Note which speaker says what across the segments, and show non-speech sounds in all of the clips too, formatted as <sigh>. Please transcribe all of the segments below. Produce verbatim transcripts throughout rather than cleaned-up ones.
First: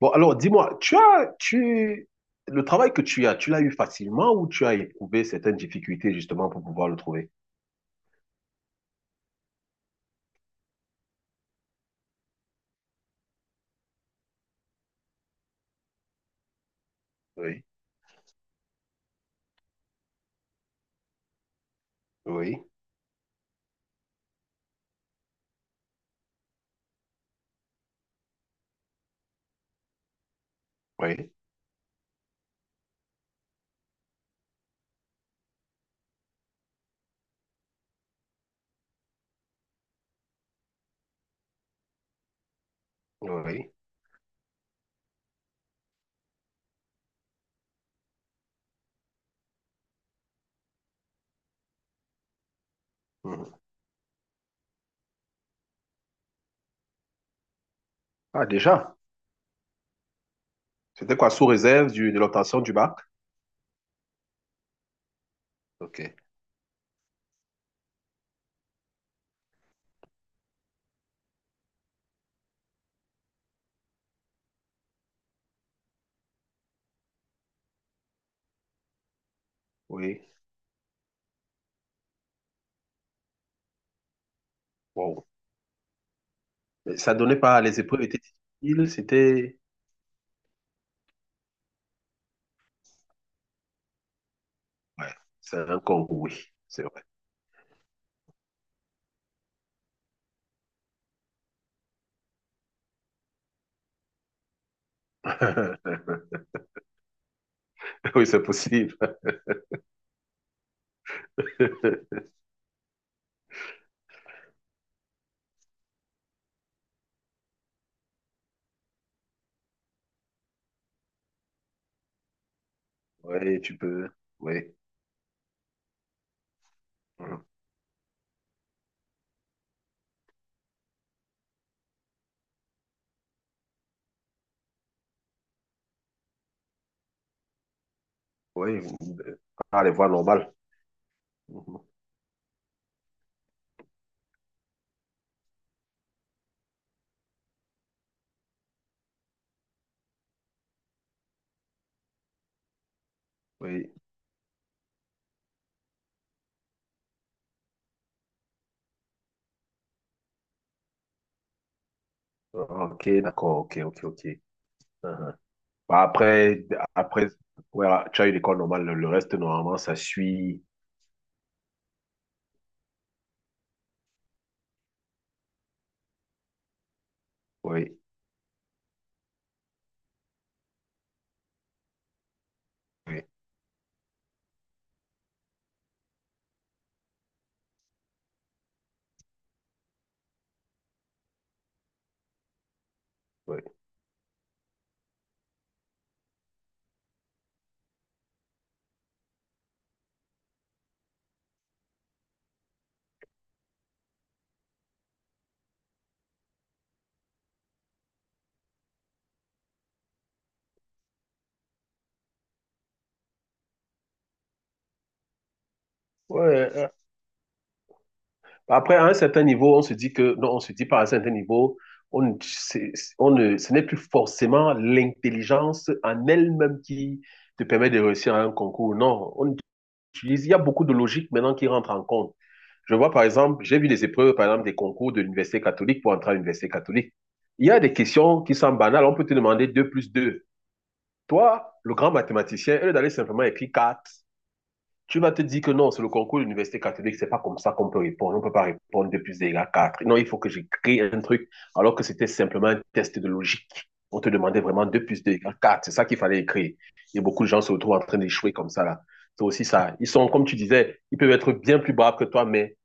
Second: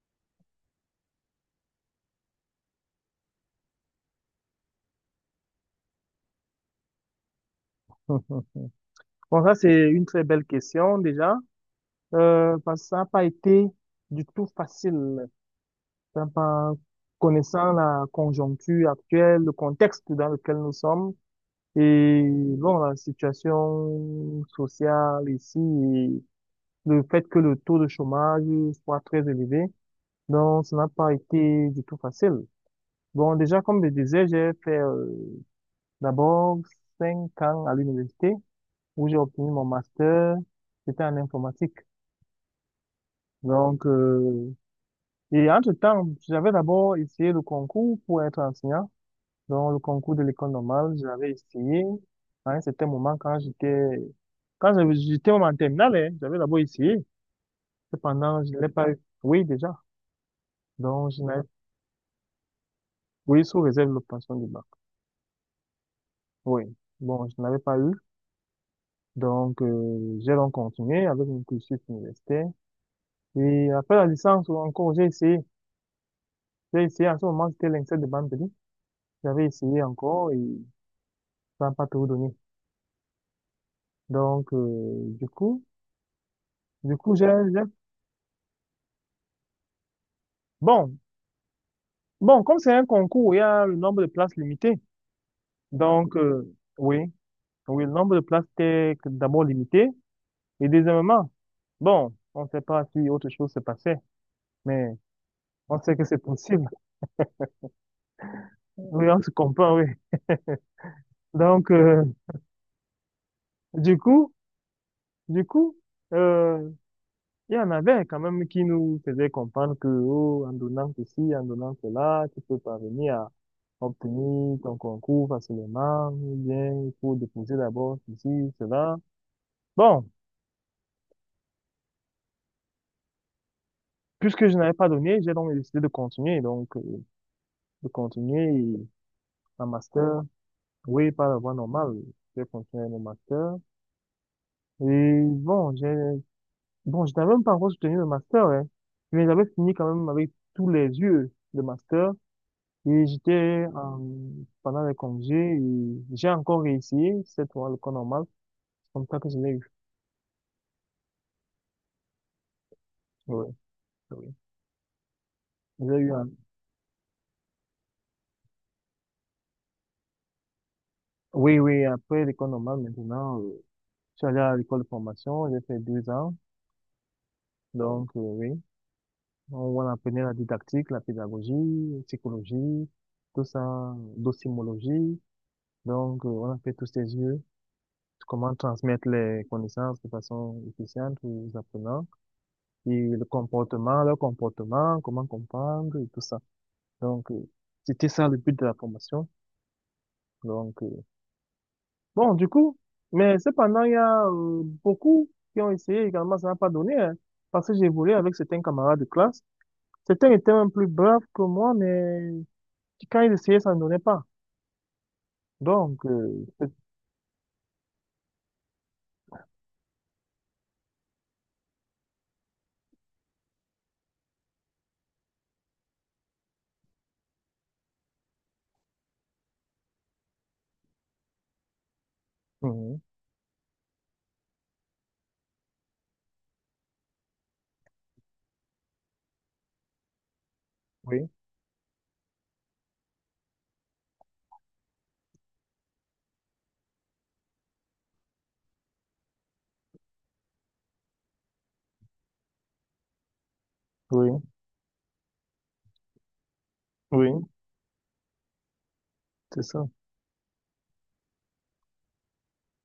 Speaker 1: Bon, alors dis-moi, tu as, tu, le travail que tu as, tu l'as eu facilement ou tu as éprouvé certaines difficultés justement pour pouvoir le trouver?
Speaker 2: Hum. Bon, ça, c'est une très belle question déjà, euh, parce que ça n'a pas été du tout facile. Enfin, par-
Speaker 1: Oui,
Speaker 2: connaissant la conjoncture actuelle, le contexte dans lequel nous sommes et
Speaker 1: oui,
Speaker 2: bon, la situation sociale ici, le fait que le taux de chômage soit très élevé. Donc, ça n'a pas
Speaker 1: oui,
Speaker 2: été du tout facile. Bon, déjà, comme je disais, j'ai fait euh, d'abord cinq ans à l'université où j'ai obtenu mon master. C'était en informatique.
Speaker 1: oui.
Speaker 2: Donc, euh, et entre-temps, j'avais d'abord essayé le concours pour être enseignant. Donc, le concours de l'école normale, j'avais essayé. Hein, c'était un moment quand
Speaker 1: Mhm.
Speaker 2: j'étais, quand j'avais- j'étais même en terminale, hein, j'avais d'abord essayé. Cependant,
Speaker 1: Ah,
Speaker 2: je ne l'ai pas
Speaker 1: déjà,
Speaker 2: eu. Oui, déjà. Donc,
Speaker 1: c'était
Speaker 2: je
Speaker 1: quoi,
Speaker 2: n'avais
Speaker 1: sous réserve du- de l'obtention du bac?
Speaker 2: Oui, sous réserve de l'obtention du bac.
Speaker 1: Ok,
Speaker 2: Oui. Bon, je n'avais pas eu. Donc, euh, j'ai donc continué avec mon cursus universitaire. Et après la licence, encore, j'ai essayé. J'ai essayé, à ce moment, c'était l'INSEAD de Bambéry. J'avais essayé
Speaker 1: oui.
Speaker 2: encore et ça n'a pas tout donné. Donc, euh,
Speaker 1: Wow.
Speaker 2: du coup, du
Speaker 1: Mais ça
Speaker 2: coup, j'ai,
Speaker 1: donnait pas,
Speaker 2: j'ai-
Speaker 1: les épreuves étaient difficiles, c'était...
Speaker 2: Bon, bon, comme c'est un concours, il y a le nombre de places limitées.
Speaker 1: Ouais, c'est un concours,
Speaker 2: Donc,
Speaker 1: oui,
Speaker 2: euh,
Speaker 1: c'est
Speaker 2: oui,
Speaker 1: vrai.
Speaker 2: oui, le nombre de places était d'abord limité. Et deuxièmement, bon, on ne sait pas si autre chose se passait, mais on sait que c'est
Speaker 1: <laughs>
Speaker 2: possible.
Speaker 1: Oui, c'est possible.
Speaker 2: Oui, on se comprend, oui. Donc, euh,
Speaker 1: <laughs>
Speaker 2: du coup, du coup, euh, il y en avait quand même qui nous faisaient comprendre que, oh, en donnant ceci, en donnant cela, tu peux parvenir à
Speaker 1: Oui, tu peux.
Speaker 2: obtenir
Speaker 1: Oui.
Speaker 2: ton concours facilement, ou bien il faut
Speaker 1: Mhm.
Speaker 2: déposer d'abord ceci, cela. Bon, puisque je n'avais pas donné, j'ai donc décidé de continuer, donc, euh, de continuer
Speaker 1: Oui, vous- euh,
Speaker 2: un
Speaker 1: ah, les voies
Speaker 2: master,
Speaker 1: normales.
Speaker 2: oui, par la voie
Speaker 1: Mhm.
Speaker 2: normale, j'ai continué mon master. Et bon, j'ai Bon, je n'avais même pas encore soutenu le master, hein. Mais j'avais fini quand même avec tous les yeux le master. Et j'étais
Speaker 1: Oui.
Speaker 2: en- pendant les congés, et j'ai encore réessayé cette fois l'école normale. C'est comme ça que je l'ai eu.
Speaker 1: Ah, ok,
Speaker 2: Oui,
Speaker 1: d'accord, ok, ok, ok.
Speaker 2: oui.
Speaker 1: Mhm.
Speaker 2: j'ai
Speaker 1: Bah,
Speaker 2: eu en-
Speaker 1: après, après ouais, tu as eu l'école normale, le, le reste, normalement, ça suit.
Speaker 2: Oui, oui, après l'école normale, maintenant, euh, je suis allé à l'école de formation, j'ai fait deux ans.
Speaker 1: Oui,
Speaker 2: Donc, euh, oui, on, on apprenait la didactique, la pédagogie, psychologie,
Speaker 1: oui,
Speaker 2: tout ça, docimologie. Donc, euh, on a fait tous ces yeux. Comment transmettre les connaissances de façon efficiente aux apprenants et le
Speaker 1: oui.
Speaker 2: comportement, leur comportement, comment comprendre et tout ça. Donc, euh, c'était ça le but de la formation. Donc, euh, bon, du coup, mais cependant, il y a euh, beaucoup qui ont essayé également, ça n'a pas donné, hein, parce que j'ai évolué avec certains camarades de classe. Certains étaient même plus braves que moi, mais quand ils essayaient, ça ne donnait pas. Donc,
Speaker 1: Ouais,
Speaker 2: euh,
Speaker 1: euh, après, à un certain niveau, on se dit que, non, on se dit pas à un certain niveau, on, ne- c'est- on ne, ce n'est plus forcément l'intelligence en elle-même qui te permet de réussir à un concours. Non, on utilise, il y a beaucoup de logique maintenant qui rentre en compte. Je
Speaker 2: mhm,
Speaker 1: vois par exemple, j'ai vu les épreuves, par exemple, des concours de l'université catholique pour entrer à l'université catholique. Il y a des questions qui sont banales. On peut te demander deux plus deux.
Speaker 2: oui,
Speaker 1: Toi, le grand mathématicien, au lieu d'aller simplement écrire quatre, tu vas te dire que non, c'est le concours de l'université catholique, c'est pas comme ça qu'on peut répondre. On peut pas répondre deux plus deux égale quatre. Non, il faut que j'écris un truc, alors que c'était simplement un test de logique. On te
Speaker 2: oui,
Speaker 1: demandait vraiment deux plus deux égale quatre. C'est ça qu'il fallait écrire. Et
Speaker 2: oui,
Speaker 1: beaucoup de gens se retrouvent en train d'échouer comme ça, là. C'est
Speaker 2: c'est
Speaker 1: aussi
Speaker 2: ça.
Speaker 1: ça. Ils sont, comme tu disais, ils peuvent être bien plus braves que toi, mais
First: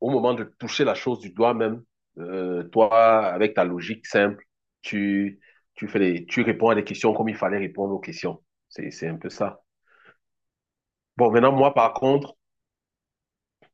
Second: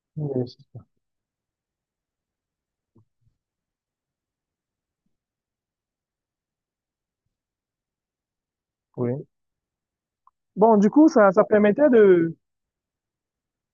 Speaker 1: au moment de
Speaker 2: Oui.
Speaker 1: toucher la chose du doigt même, euh, toi, avec ta logique simple, tu, tu, fais les, tu réponds à des questions comme il fallait répondre aux questions. C'est, c'est
Speaker 2: Oui.
Speaker 1: un peu ça.
Speaker 2: Bon, du coup, ça,
Speaker 1: Bon,
Speaker 2: ça
Speaker 1: maintenant, moi,
Speaker 2: permettait
Speaker 1: par
Speaker 2: de,
Speaker 1: contre,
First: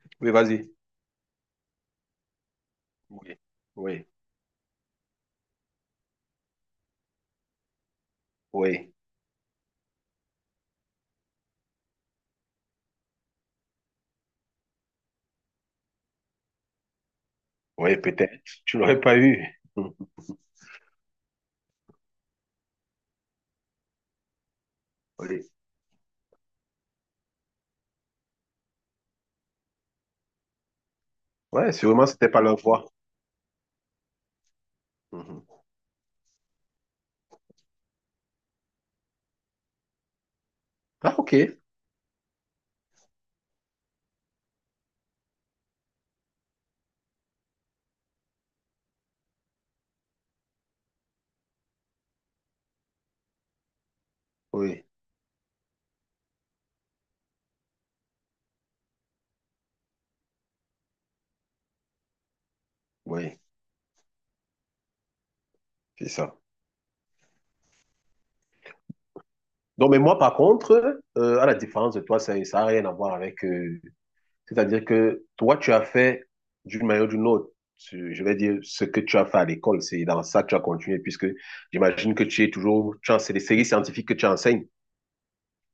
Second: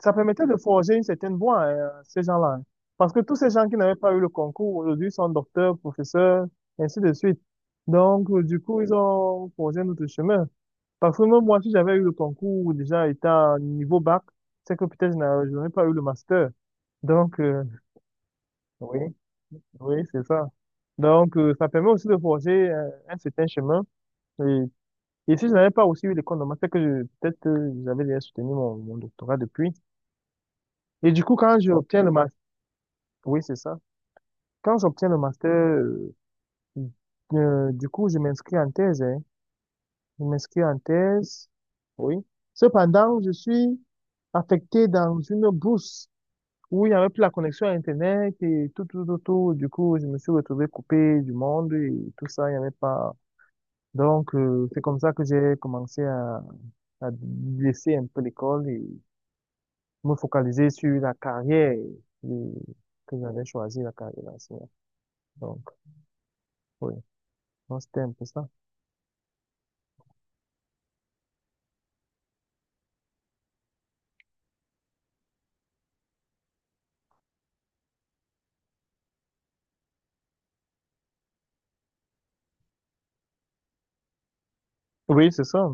Speaker 2: ça
Speaker 1: oui,
Speaker 2: permettait de
Speaker 1: vas-y.
Speaker 2: forger une certaine voie, hein, à ces gens-là. Parce que tous
Speaker 1: Oui,
Speaker 2: ces gens qui n'avaient
Speaker 1: oui,
Speaker 2: pas eu le concours aujourd'hui sont docteurs, professeurs, ainsi de suite. Donc, euh, du coup, ils
Speaker 1: oui,
Speaker 2: ont forgé un autre chemin. Parce que même moi, si j'avais eu le concours déjà étant niveau bac, c'est que peut-être je n'a- je n'aurais pas eu le master. Donc, euh,
Speaker 1: oui, peut-être. Tu
Speaker 2: oui,
Speaker 1: n'aurais pas eu.
Speaker 2: oui,
Speaker 1: <laughs>
Speaker 2: c'est ça. Donc, euh, ça permet aussi de forger euh, un certain chemin. Et,
Speaker 1: Mhm.
Speaker 2: et
Speaker 1: Oui.
Speaker 2: si je n'avais pas aussi eu l'école de master, que je- peut-être euh, j'avais déjà soutenu mon, mon doctorat depuis. Et du coup, quand
Speaker 1: Ouais,
Speaker 2: j'obtiens
Speaker 1: sûrement,
Speaker 2: le
Speaker 1: c'était
Speaker 2: master,
Speaker 1: pas leur voix.
Speaker 2: oui, c'est ça. Quand j'obtiens le master,
Speaker 1: Mhm.
Speaker 2: euh, euh, du coup, je m'inscris en thèse, hein. Je m'inscris en
Speaker 1: Ah, ok.
Speaker 2: thèse, oui. Cependant, je suis affecté dans une bourse où il n'y avait plus la connexion à Internet et tout, tout, tout, tout. Du coup, je me suis retrouvé coupé du monde et tout ça, il n'y avait pas. Donc, euh, c'est
Speaker 1: Oui,
Speaker 2: comme ça que j'ai commencé à, à laisser un peu l'école et me focaliser sur la carrière euh, que
Speaker 1: oui,
Speaker 2: j'avais choisi, la carrière d'enseignant. Donc,
Speaker 1: c'est ça.
Speaker 2: oui. Donc, c'était un peu ça.
Speaker 1: Non, mais moi, par contre, euh, à la différence de toi, ça n'a rien à voir avec euh, c'est-à-dire que toi, tu as fait d'une manière ou d'une autre, tu- je vais dire, ce que tu as fait à l'école, c'est dans ça que tu as continué, puisque j'imagine que tu es toujours, tu en- c'est les séries scientifiques que tu enseignes.
Speaker 2: Oui, c'est ça.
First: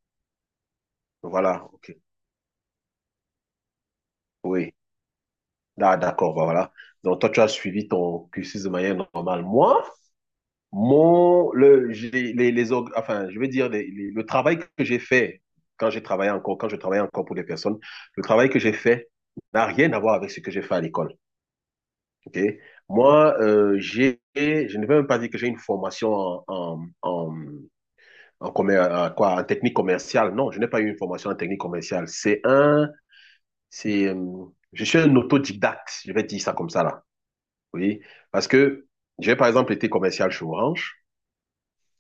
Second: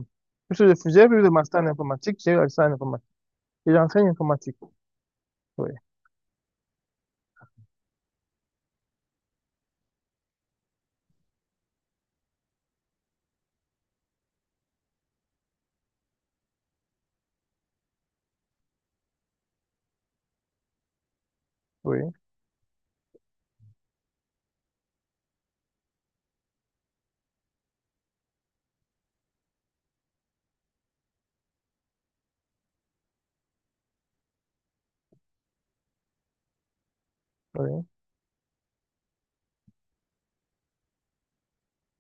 Speaker 2: Plus je fais- Plus de master
Speaker 1: Voilà,
Speaker 2: en
Speaker 1: ok.
Speaker 2: informatique, j'ai eu le master en informatique. Et j'enseigne informatique.
Speaker 1: Oui,
Speaker 2: Oui,
Speaker 1: ah, d'accord, bah, voilà. Donc, toi, tu as suivi ton cursus de manière normale. Moi, mon, le, j'ai- les, les, org- enfin, je vais dire, les- les- le travail que j'ai fait quand j'ai travaillé encore, quand je travaillais encore pour des personnes, le travail que j'ai fait n'a rien à voir avec ce que j'ai fait à l'école.
Speaker 2: oui,
Speaker 1: Ok. Moi, euh, j'ai, je ne vais même pas dire que j'ai une formation en, en, en, en commer- en quoi, en technique commerciale. Non, je n'ai pas eu une formation en technique commerciale. C'est un, c'est, euh, je suis un autodidacte, je vais dire ça comme ça là.
Speaker 2: oui,
Speaker 1: Oui, parce que j'ai par exemple été commercial chez Orange.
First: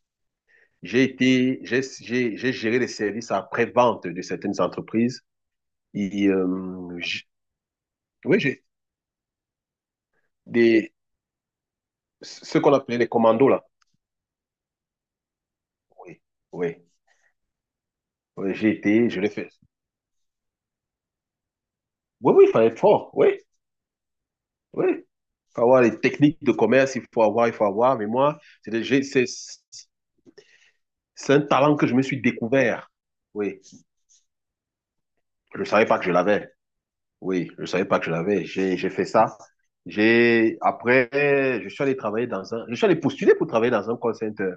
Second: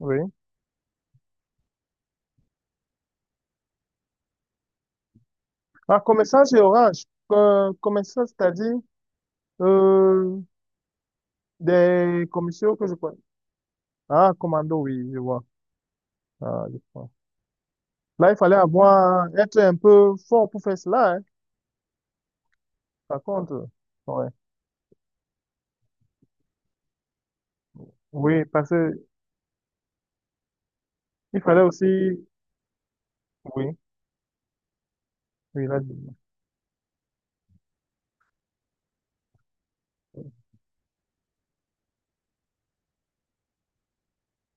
Speaker 2: oui.
Speaker 1: J'ai été, j'ai, j'ai, j'ai géré les services après-vente de certaines entreprises.
Speaker 2: Ah,
Speaker 1: Et,
Speaker 2: commerçant chez
Speaker 1: euh,
Speaker 2: Orange,
Speaker 1: j'-
Speaker 2: euh, commerçant,
Speaker 1: oui, j'ai
Speaker 2: c'est-à-dire euh,
Speaker 1: des,
Speaker 2: des
Speaker 1: ce qu'on
Speaker 2: commissions que je
Speaker 1: appelait les
Speaker 2: connais.
Speaker 1: commandos là.
Speaker 2: Ah, commando, oui, je vois.
Speaker 1: Oui,
Speaker 2: Ah,
Speaker 1: oui.
Speaker 2: je vois. Là, il fallait
Speaker 1: Oui, j'ai été, je
Speaker 2: avoir,
Speaker 1: l'ai fait.
Speaker 2: être un peu fort pour faire cela, hein.
Speaker 1: Oui, oui, il fallait être fort.
Speaker 2: Par
Speaker 1: Oui,
Speaker 2: contre, ouais.
Speaker 1: oui. Il faut avoir les techniques de commerce, il faut avoir, il faut avoir. Mais moi,
Speaker 2: Oui, parce
Speaker 1: c'est des-
Speaker 2: que
Speaker 1: j'ai- c'est- c'est
Speaker 2: il
Speaker 1: un
Speaker 2: fallait
Speaker 1: talent
Speaker 2: aussi,
Speaker 1: que je me suis découvert. Oui,
Speaker 2: oui,
Speaker 1: je ne
Speaker 2: oui, là,
Speaker 1: savais pas que je l'avais. Oui, je ne savais pas que je l'avais. J'ai, j'ai fait ça. J'ai, après, je suis allé travailler dans un, je suis allé postuler pour travailler dans un call center,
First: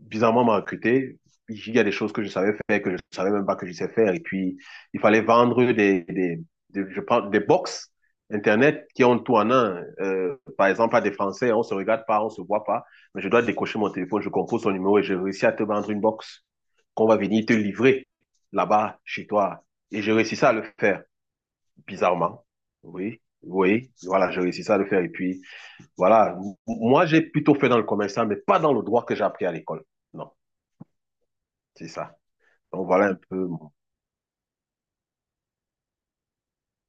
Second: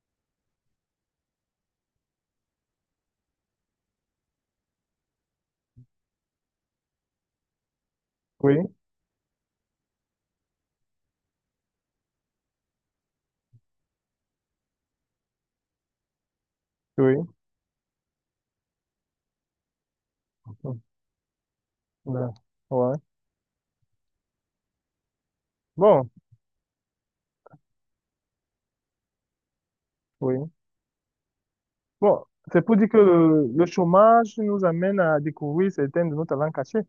Speaker 1: bizarrement m'a recruté. Il y a des choses que je savais faire, que je ne savais même pas que je sais faire. Et puis, il fallait vendre des, des, des je parle, des box
Speaker 2: oui,
Speaker 1: Internet qui ont tout en un. Euh, par exemple, à des Français, on ne se regarde pas, on ne se voit pas. Mais je dois décocher mon téléphone, je compose son numéro et j'ai réussi à te vendre une box qu'on
Speaker 2: oui.
Speaker 1: va venir te livrer là-bas, chez toi. Et j'ai réussi ça à le faire,
Speaker 2: Là,
Speaker 1: bizarrement.
Speaker 2: ouais.
Speaker 1: Oui. Oui, voilà, j'ai réussi ça à le faire. Et puis,
Speaker 2: Bon,
Speaker 1: voilà, moi, j'ai plutôt fait dans le commerce, mais pas dans le droit que j'ai appris à l'école. Non,
Speaker 2: oui.
Speaker 1: c'est ça.
Speaker 2: Bon, c'est pour
Speaker 1: Donc
Speaker 2: dire que
Speaker 1: voilà un peu.
Speaker 2: le, le
Speaker 1: mon-
Speaker 2: chômage nous amène à découvrir certains de nos talents cachés.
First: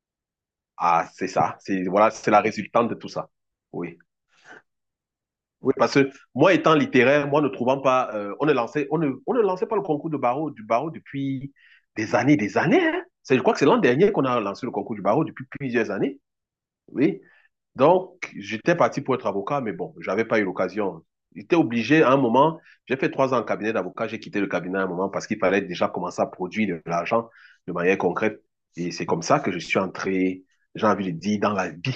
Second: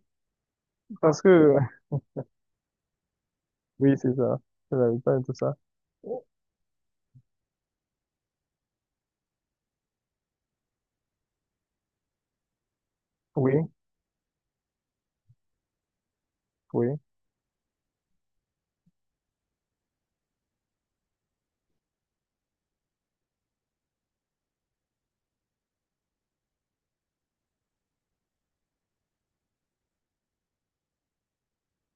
Speaker 1: Ah,
Speaker 2: Parce
Speaker 1: c'est
Speaker 2: que,
Speaker 1: ça. C'est voilà, c'est la résultante de tout ça.
Speaker 2: <laughs> oui,
Speaker 1: Oui.
Speaker 2: c'est ça. C'est la vérité de tout ça.
Speaker 1: Oui, parce que moi étant littéraire, moi ne trouvant pas, euh, on ne lançait, on ne, on ne lançait pas le concours de barreau, du barreau depuis des années, des années, hein. C'est, je
Speaker 2: Oui,
Speaker 1: crois que c'est l'an dernier qu'on a lancé le concours du barreau depuis plusieurs années.
Speaker 2: oui,
Speaker 1: Oui. Donc, j'étais parti pour être avocat, mais bon, j'avais pas eu l'occasion. J'étais obligé à un moment, j'ai fait trois ans en cabinet d'avocat, j'ai quitté le cabinet à un moment parce qu'il fallait déjà commencer à produire de l'argent de manière concrète. Et c'est comme ça que je suis entré, j'ai envie de dire, dans la vie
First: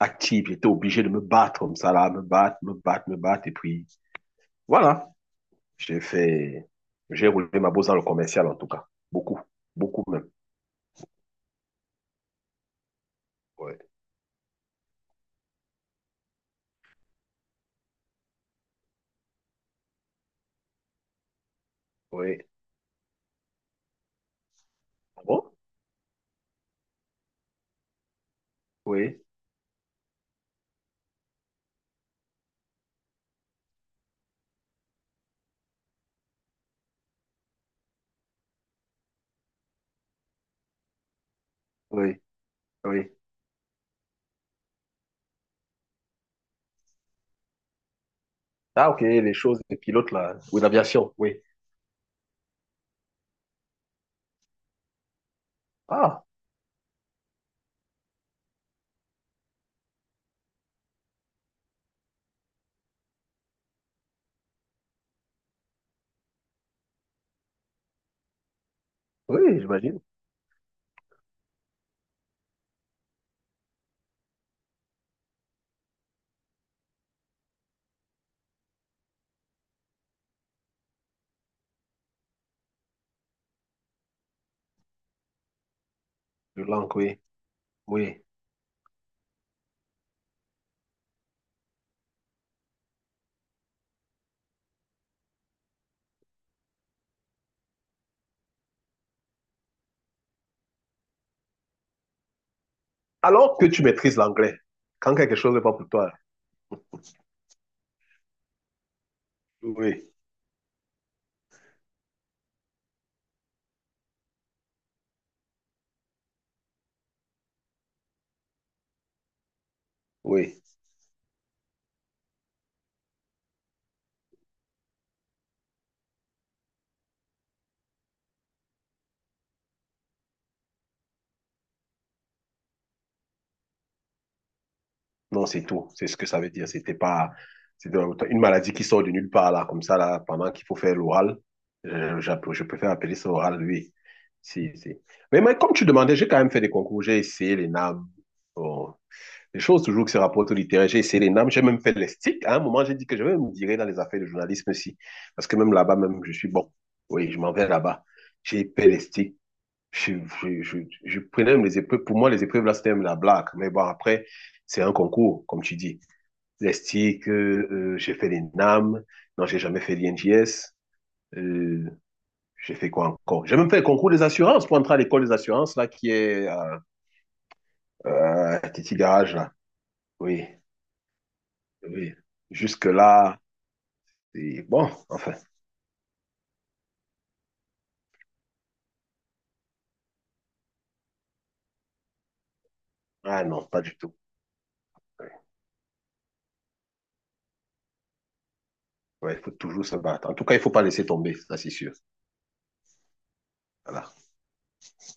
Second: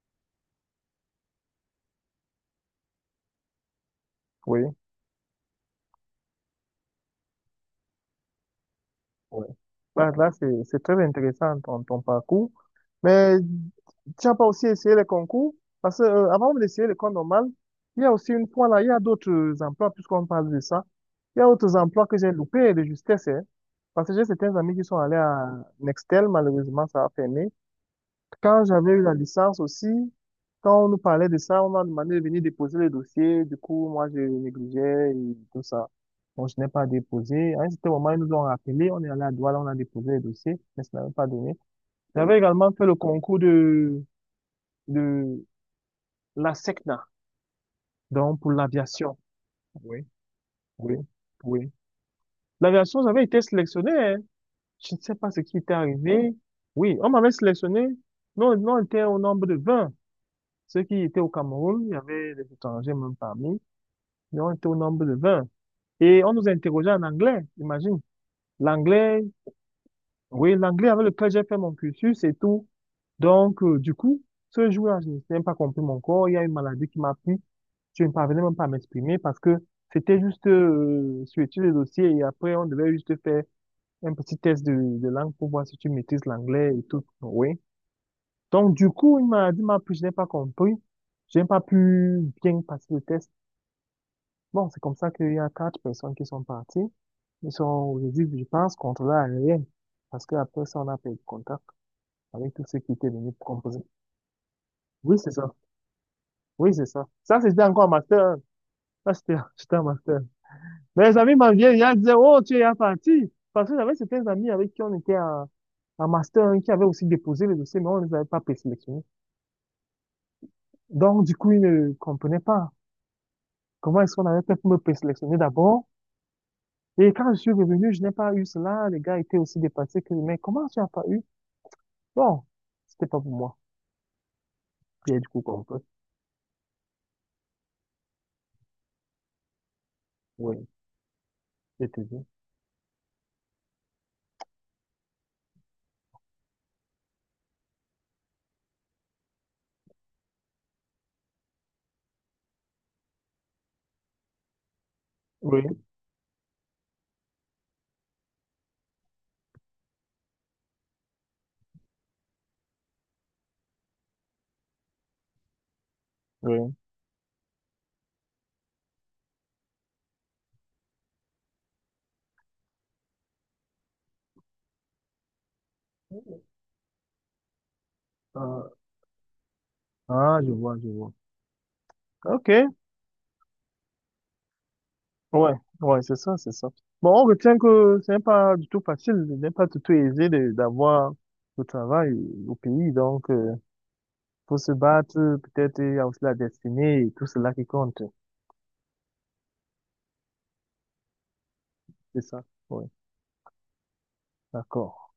Speaker 1: active. J'étais obligé de me battre comme ça, là, me battre, me battre, me battre. Et puis,
Speaker 2: oui.
Speaker 1: voilà, j'ai fait, j'ai roulé ma bosse dans le commercial en tout cas. Beaucoup,
Speaker 2: Ouais.
Speaker 1: beaucoup
Speaker 2: Là,
Speaker 1: même.
Speaker 2: là, c'est, c'est très intéressant ton, ton parcours. Mais
Speaker 1: Oui,
Speaker 2: tu n'as pas aussi essayé les concours? Parce que, euh, avant d'essayer l'école normale, il y a aussi une fois là, il y a d'autres emplois, puisqu'on parle de ça. Il y a d'autres emplois que j'ai
Speaker 1: oui.
Speaker 2: loupés de justesse, hein. Parce que j'ai certains amis qui sont allés
Speaker 1: Ah
Speaker 2: à
Speaker 1: bon?
Speaker 2: Nextel, malheureusement, ça a fermé. Quand j'avais eu la
Speaker 1: Oui,
Speaker 2: licence aussi, quand on nous parlait de ça, on m'a demandé de venir déposer le dossier. Du coup, moi, je négligeais et tout ça. Bon, je n'ai pas déposé. À un certain moment, ils nous ont rappelé. On est allé à Douala, on a déposé le dossier, mais ça n'avait pas donné.
Speaker 1: oui,
Speaker 2: J'avais également fait le
Speaker 1: oui.
Speaker 2: concours de, de la SECNA, donc pour
Speaker 1: Ah, ok,
Speaker 2: l'aviation.
Speaker 1: les choses de
Speaker 2: Oui,
Speaker 1: pilote, là. Oui,
Speaker 2: oui,
Speaker 1: l'aviation, oui.
Speaker 2: oui. L'aviation, j'avais été sélectionné, hein. Je ne sais pas ce qui était
Speaker 1: Ah,
Speaker 2: arrivé. Oui, on m'avait sélectionné. Nous, nous on était au nombre de vingt. Ceux qui étaient au Cameroun, il y avait des étrangers même parmi, ils ont été au nombre de vingt. Et on nous interrogeait en anglais, imagine. L'anglais,
Speaker 1: oui, j'imagine.
Speaker 2: oui, l'anglais avec lequel j'ai fait mon cursus et tout. Donc, euh, du coup, ce jour-là, je n'ai même pas compris mon corps. Il y a une maladie qui m'a pris. Je ne parvenais même pas à m'exprimer parce que c'était juste euh, suivre le dossier et après, on devait juste faire un petit test de, de langue pour voir si tu maîtrises
Speaker 1: Le
Speaker 2: l'anglais et
Speaker 1: langue,
Speaker 2: tout.
Speaker 1: oui,
Speaker 2: Oui.
Speaker 1: oui.
Speaker 2: Donc, du coup, une maladie m'a pris, je n'ai pas compris. Je n'ai pas pu bien passer le test. Bon, c'est comme ça qu'il y a quatre personnes qui sont parties. Ils sont, aujourd'hui, je pense, contrôlés à rien. Parce qu'après ça, on a perdu contact avec tous ceux qui étaient venus
Speaker 1: Alors que tu
Speaker 2: composer.
Speaker 1: maîtrises l'anglais,
Speaker 2: Oui,
Speaker 1: quand
Speaker 2: c'est
Speaker 1: quelque
Speaker 2: ça.
Speaker 1: chose n'est pas pour toi,
Speaker 2: Oui, c'est ça. Ça, c'était encore en master un. Ça, c'était, <laughs> c'était un
Speaker 1: oui,
Speaker 2: master. Mes amis m'en viennent, ils disaient, oh, tu es parti. Parce que j'avais certains amis avec qui on était en, en master un qui avaient aussi déposé le dossier, mais on ne les avait pas présélectionnés.
Speaker 1: oui.
Speaker 2: Donc, du coup, ils ne comprenaient pas comment est-ce qu'on avait fait pour me présélectionner d'abord. Et quand je suis revenu, je n'ai pas eu cela. Les gars étaient aussi dépassés que, mais comment tu n'as pas eu? Bon, c'était pas pour moi. Et du coup,
Speaker 1: Non, c'est
Speaker 2: comme ça.
Speaker 1: tout. C'est ce que ça veut dire. C'était pas... C'était une maladie qui sort de nulle part, là, comme ça, là, pendant qu'il
Speaker 2: Oui,
Speaker 1: faut faire l'oral.
Speaker 2: je te
Speaker 1: Euh,
Speaker 2: dis.
Speaker 1: j'app- je préfère appeler ça oral, oui. Si, si. Mais, mais comme tu demandais, j'ai quand même fait des concours. J'ai essayé les N A M. Bon, les choses toujours que ces rapports littéraires. J'ai essayé les N A M, j'ai même fait les sticks. À un moment, j'ai dit que je vais me virer dans les affaires de journalisme aussi. Parce que
Speaker 2: Oui,
Speaker 1: même là-bas, même, je suis bon. Oui, je m'en vais là-bas. J'ai fait les sticks. Je, je, je, je, prenais même les épreuves. Pour moi, les épreuves, là, c'était même la blague. Mais bon, après, c'est un concours, comme tu dis.
Speaker 2: oui.
Speaker 1: Les sticks, euh, euh, j'ai fait les N A M. Non, j'ai jamais fait l'I N J S. Euh, j'ai fait quoi encore. J'ai même fait le concours des assurances pour entrer à l'école des assurances, là, qui est à, euh,
Speaker 2: Ah,
Speaker 1: à Titi Garage, là.
Speaker 2: ah,
Speaker 1: Oui,
Speaker 2: je vois, je vois.
Speaker 1: oui.
Speaker 2: OK.
Speaker 1: Jusque-là, et bon, enfin.
Speaker 2: Ouais, ouais, c'est ça, c'est ça. Bon, on retient que ce n'est pas du tout facile, ce n'est pas du tout aisé de- d'avoir le travail au pays. Donc,
Speaker 1: Ah
Speaker 2: euh,
Speaker 1: non, pas du tout.
Speaker 2: faut se battre,
Speaker 1: Ouais,
Speaker 2: peut-être, il y a aussi la destinée et tout cela qui compte.
Speaker 1: ouais, il faut toujours se battre. En tout cas, il ne faut pas laisser tomber, ça c'est sûr.
Speaker 2: C'est ça. Oui,
Speaker 1: Voilà.
Speaker 2: d'accord.